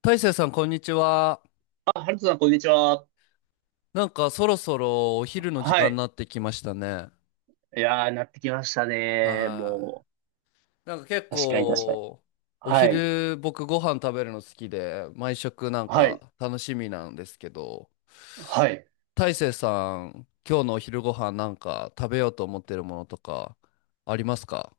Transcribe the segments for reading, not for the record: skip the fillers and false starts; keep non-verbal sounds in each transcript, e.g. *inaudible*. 大成さん、こんにちは。あ、ハルトさん、こんにちは。なんかそろそろお昼の時は間にい。なってきましたね。いやー、なってきましたね。はもい。なんか結う、確かに確かに。構、おはい。昼僕ご飯食べるの好きで、毎食なんはい。か楽しみなんですけど、はい。大成さん、今日のお昼ご飯なんか食べようと思ってるものとかありますか？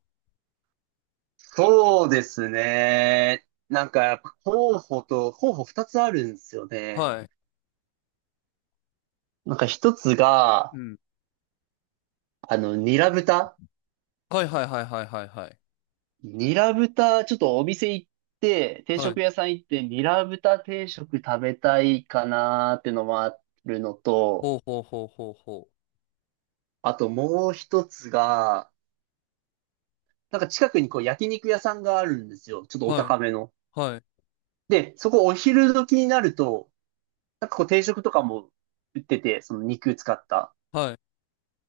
そうですね。なんか、やっぱ候補二つあるんですよね。はい。なんか一つが、うん。ニラ豚。はいはいはいはいはいはい。ニラ豚、ちょっとお店行って、定はい。食屋さん行って、ニラ豚定食食べたいかなーってのもあるのと、ほうほうほうほうほあともう一つが、なんか近くにこう焼肉屋さんがあるんですよ。ちょっとう。おはい。高めの。はい。で、そこお昼時になると、なんかこう定食とかも売ってて、その肉使った。はい。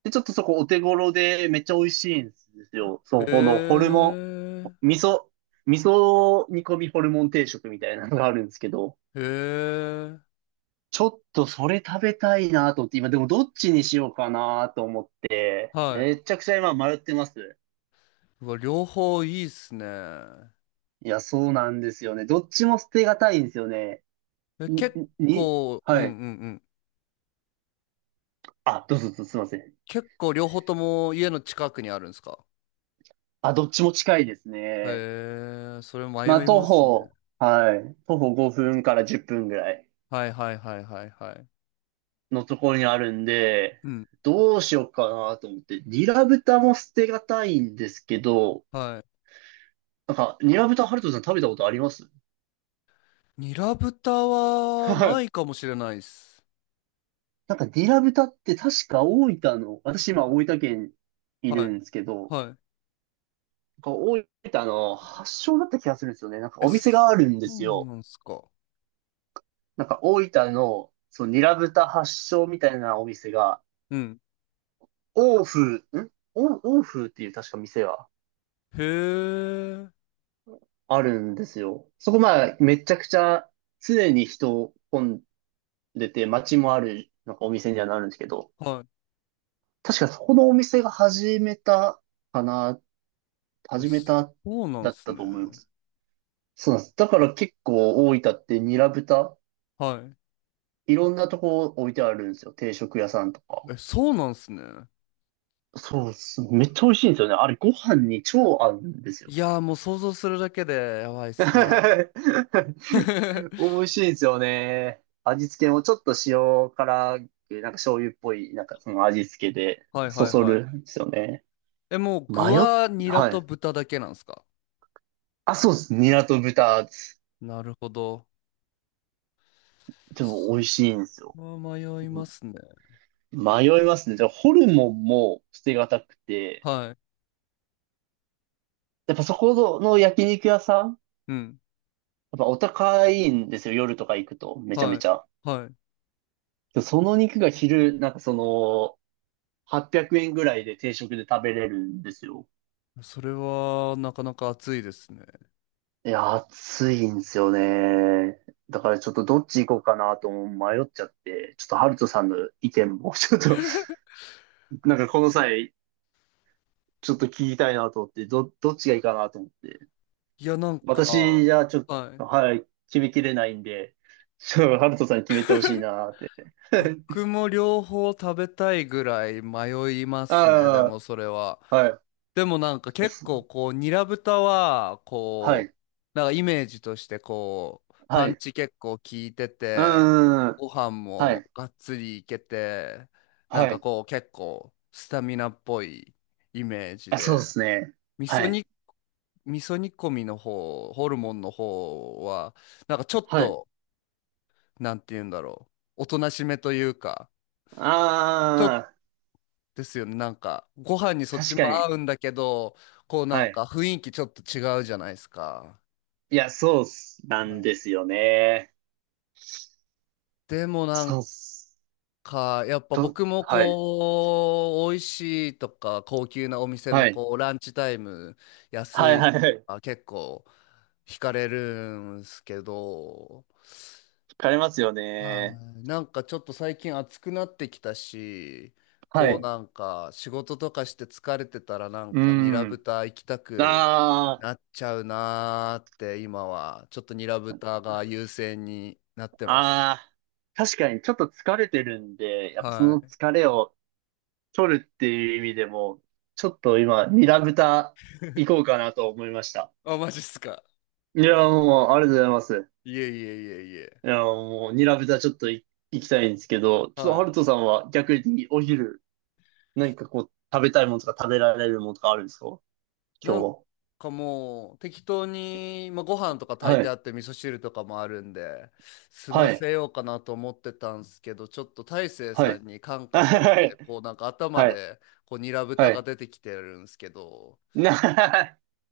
で、ちょっとそこお手頃でめっちゃ美味しいんですよ。へそこのホルモン、え。味噌煮込みホルモン定食みたいなのがあるんですけど、へえ。ちょっとそれ食べたいなと思って、今でもどっちにしようかなと思って、はい。めちゃくちゃ今迷ってます。うわ、両方いいっすね。いや、そうなんですよね。どっちも捨てがたいんですよね。え、に、結に、構、うんはうい。んうん。あ、どうぞどうぞ、すいません。結構両方とも家の近くにあるんですか？あ、どっちも近いですね。へえ、それまあ、迷い徒ますね。歩、はい。徒歩5分から10分ぐらいはいはいはいはいはい。のところにあるんで、うん。どうしようかなと思って、ニラ豚も捨てがたいんですけど、はなんか、ニラ豚、ハルトさん食べたことありますい。ニラ豚ははない。いかもしれないっす。なんか、ニラ豚って確か大分の、私今大分県いはいるんですけど、はい。なんか大分の発祥だった気がするんですよね。なんかえ、おそ店があるんですうよ。なんすか。なんか大分の、そう、ニラ豚発祥みたいなお店が、うん。欧風、ん欧欧風っていう確か店はへえ、あるんですよ。そこまあ、めちゃくちゃ常に人混んでて、街もある、なんかお店にはなるんですけど、は確かそこのお店がかな、い。え、始めそたうなんだっすたね。と思います。そうなんです。だから結構大分ってニラ豚、はいろんなとこ置いてあるんですよ。定食屋さんとか。い。え、そうなんすね。そうっす。めっちゃ美味しいんですよね。あれ、ご飯に超合うんですよ。いやーもう想像するだけでやばいっす *laughs* ね。美 *laughs* 味しいですよね。味付けもちょっと塩辛く、なんか醤油っぽい、なんかその味付けで、はいそはいそはるんですよね。い。え、もう具迷っ、はニラはとい。豚だけなんですか？あ、そうです。ニラと豚です、なるほど。でもそ美味しいんですよ。れは迷いうまん、すね。迷いますね。じゃあ、ホルモンも捨てがたくて、はい。やっぱそこの焼肉屋さん、やうん。っぱお高いんですよ。夜とか行くと、めちゃめはい。ちゃ。はで、その肉が昼、なんかその、800円ぐらいで定食で食べれるんですよ。い。それはなかなか熱いですね。いや、暑いんですよね。だからちょっとどっち行こうかなと迷っちゃって、ちょっとハルトさんの意見も、ちょっと、*laughs* なんかこの際、ちょっと聞きたいなと思って、どっちがいいかなと思って。いや、なんか、私じゃちょっはい。と、はい、決めきれないんで、ちょっとハルトさんに決めてほしいなって。*laughs* 僕も両方食べたいぐらい迷いますね。であもそれは。あ、はい。でもなんか結構こう、ニラ豚は、はこう、い、なんかイメージとしてこう、はパい、ンうチ結構効いてーて、ん、ご飯はもい、がっつりいけて、なんはかい。こう結構スタミナっぽいイメージあ、そで、うですね。味噌はい。煮、味噌煮込みの方、ホルモンの方は、なんかちょっはい。と、なんて言うんだろう、おとなしめというか、ちょっとああ、ですよね、なんかご飯にそっち確もかに。合うんだけど、こうなはんい。か雰囲気ちょっと違うじゃないですか。いや、そうっす。なんですよね。でもなそうんっす。か、やっぱと、僕もはい。こう、美味しいとか、高級なお店のはい。こう、ランチタイム、安はいいとはいはい。か、結構、惹かれるんすけど、疲れますよはね。い、なんかちょっと最近暑くなってきたし、はこうい。なんか、仕事とかして疲れてたら、なんうか、ニラん。豚行きたくあなっちゃうなーって、今は、ちょっとニラ豚が優先になってます。あ、ああ、確かにちょっと疲れてるんで、やっぱそはのい。疲れを取るっていう意味でも、ちょっと今、ニラ豚行こうかなと思いました。あ、マジっすか。いや、もう、ありがとうございます。いえいえいえいえ。いや、もう、ニラ豚ちょっと行きたいんですけど、ちょっとはハい。ルトさんは逆にお昼、何かこう、食べたいものとか食べられるものとかあるんですかな今日んは。かもう適当に、まあ、ご飯とか炊いはてい。あって味噌汁とかもあるんで、済はまい。せようかなと思ってたんですけど、ちょっと大成はさい。んに感 *laughs* 化されはて、い。こうなんか頭はい。でこうニラ豚はがい。出てきてるんですけど、な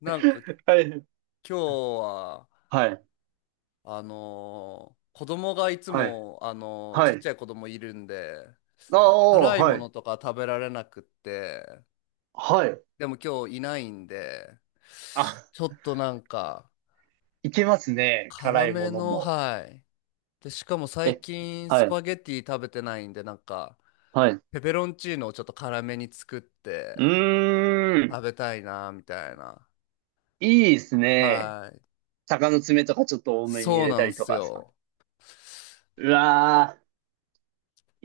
なんか今 はい。日は、はい。子供がいつはい。も、はちっい。ちゃい子供いるんで、あなんかあ、辛いはもい。のとか食べられなくって、はい。でも今日いないんで、あ、ちょっとなんか、いけますね。辛辛いもめのの、も。はい。で、しかも最え、近はスい。パゲティ食べてないんで、なんか、はい。うペペロンチーノをちょっと辛めに作ってー食ん。べたいな、みたいな。いいですね。はい。鷹の爪とかちょっと多めに入そうれなたんでりとすかさ。よ。うわー。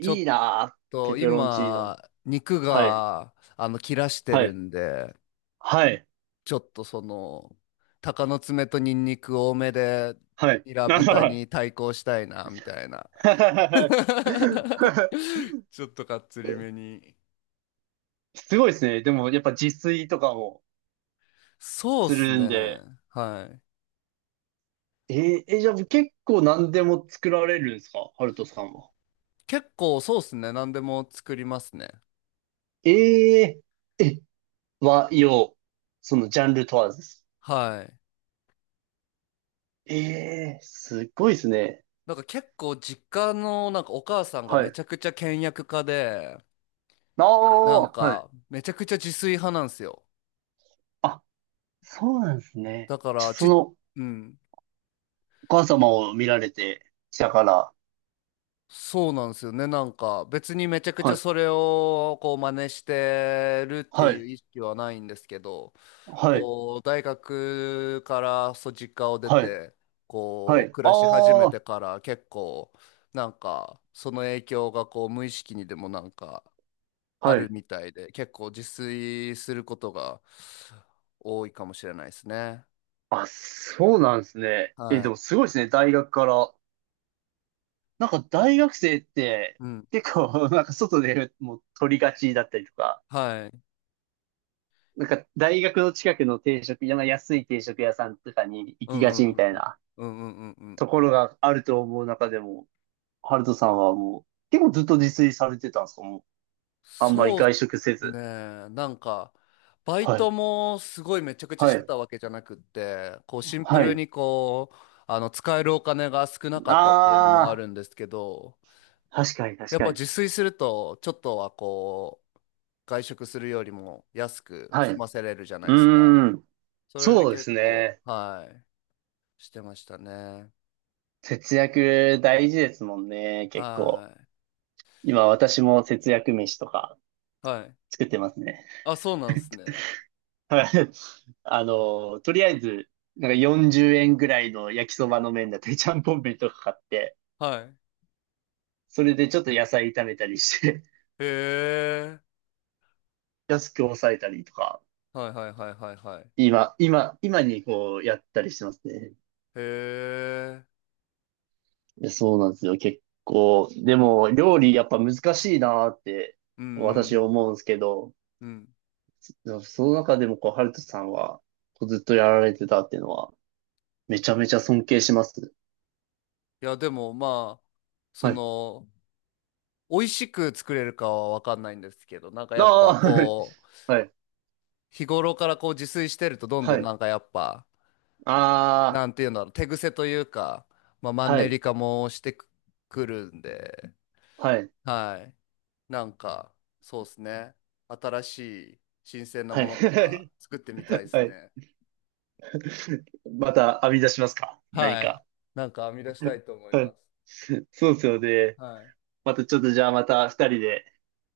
ちょいっなぁ、ペとペロンチー今、ノ。肉はい、が、切らしてはるい、んで、はい、ちょっとその、鷹の爪とニンニク多めで、はい。ニラなるほど豚はに対抗したいな、みたいな。い *laughs* *laughs* ちょっとかっつりめに。すごいですね。でも、やっぱ自炊とかもそうっすするね。んで。はい。えーえ、じゃあ結構何でも作られるんですかハルトさんは。結構そうっすね。何でも作りますね。えええ、和洋、そのジャンル問わずです。はい。ええすごいですね。なんか結構実家のなんかお母さんがはめい。ちゃくちゃ倹約家で、あなんあ、はい。かめちゃくちゃ自炊派なんですよ。あ、そうなんですね。だかじゃあ、らそち、のおうん。母様を見られてきたから。そうなんですよね。なんか別にめちゃくちはゃい。それをこう真似してるってはいうい。意識はないんですけど、はい、こう、大学からそう実家を出はい、て、はこう、い。暮らし始あめてあ、から結構、なんか、その影響がこう、無意識にでもなんか、あはるい。みたいで、結構自炊することが多いかもしれないですね。あ、そうなんですね。え、はでい。もすごいですね、大学から。なんか大学生ってうん。結構、*laughs* なんか外でもう取りがちだったりとか、はい。なんか大学の近くの定食、なんか安い定食屋さんとかに行うきがんうちんみうんたいうん。なうんうんうんうん。ところがあると思う中でも、ハルトさんはもう結構ずっと自炊されてたんですかもう、あんまりそう外食せねず。え、なんか、バイはい、トもすごいめちゃくちゃはしてい、たわけじゃなくって、こうシンプはルい。にこう、使えるお金が少なかったっていうのもああるんですけど、あ、確かに確やっかぱに。自炊すると、ちょっとはこう、外食するよりも安くはい。済うませれるじゃないですか。ーん。それでそうです結構、ね。はい、してましたね。節約大事ですもんね、結構。は今私も節約飯とかい。はい。作ってますね。あ、そうなんです *laughs* ね。はい。あの、とりあえず、なんか40円ぐらいの焼きそばの麺だったり、ちゃんぽん麺とか買って、はい。それでちょっと野菜炒めたりして、へえ。*laughs* 安く抑えたりとか、はいはいはいはいはい。へ今にこうやったりしてますね。え。いやそうなんですよ、結構。でも、料理やっぱ難しいなーって、うんう私ん思うんですけど、うんうん。でもその中でも、こう、ハルトさんは、こうずっとやられてたっていうのは、めちゃめちゃ尊敬します。いや、でもまあ、そはい。の、美味しく作れるかはわかんないんですけど、なんかあやっあ、ぱはい、こう、はい。日頃からこう自炊してるとどんはどんないんかやっぱ、あなんていうんだろう、手癖というか、まあマあ、ンはネい、リ化もしてく、くるんで、はい、はい。なんか、そうですね。新しい新鮮なはものとかい。作ってみたいで *laughs* すはい。ね。また編み出しますか何はい。か。なんか編み出したいと思いはまい。す。*laughs* そうですよね。はい。またちょっとじゃあまた二人で、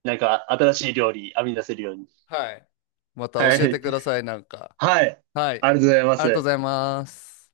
なんか新しい料理編み出せるように。はい。または教えてい。ください、なんか。はい。はい。ありがとうございまありがとうごす。ざいます。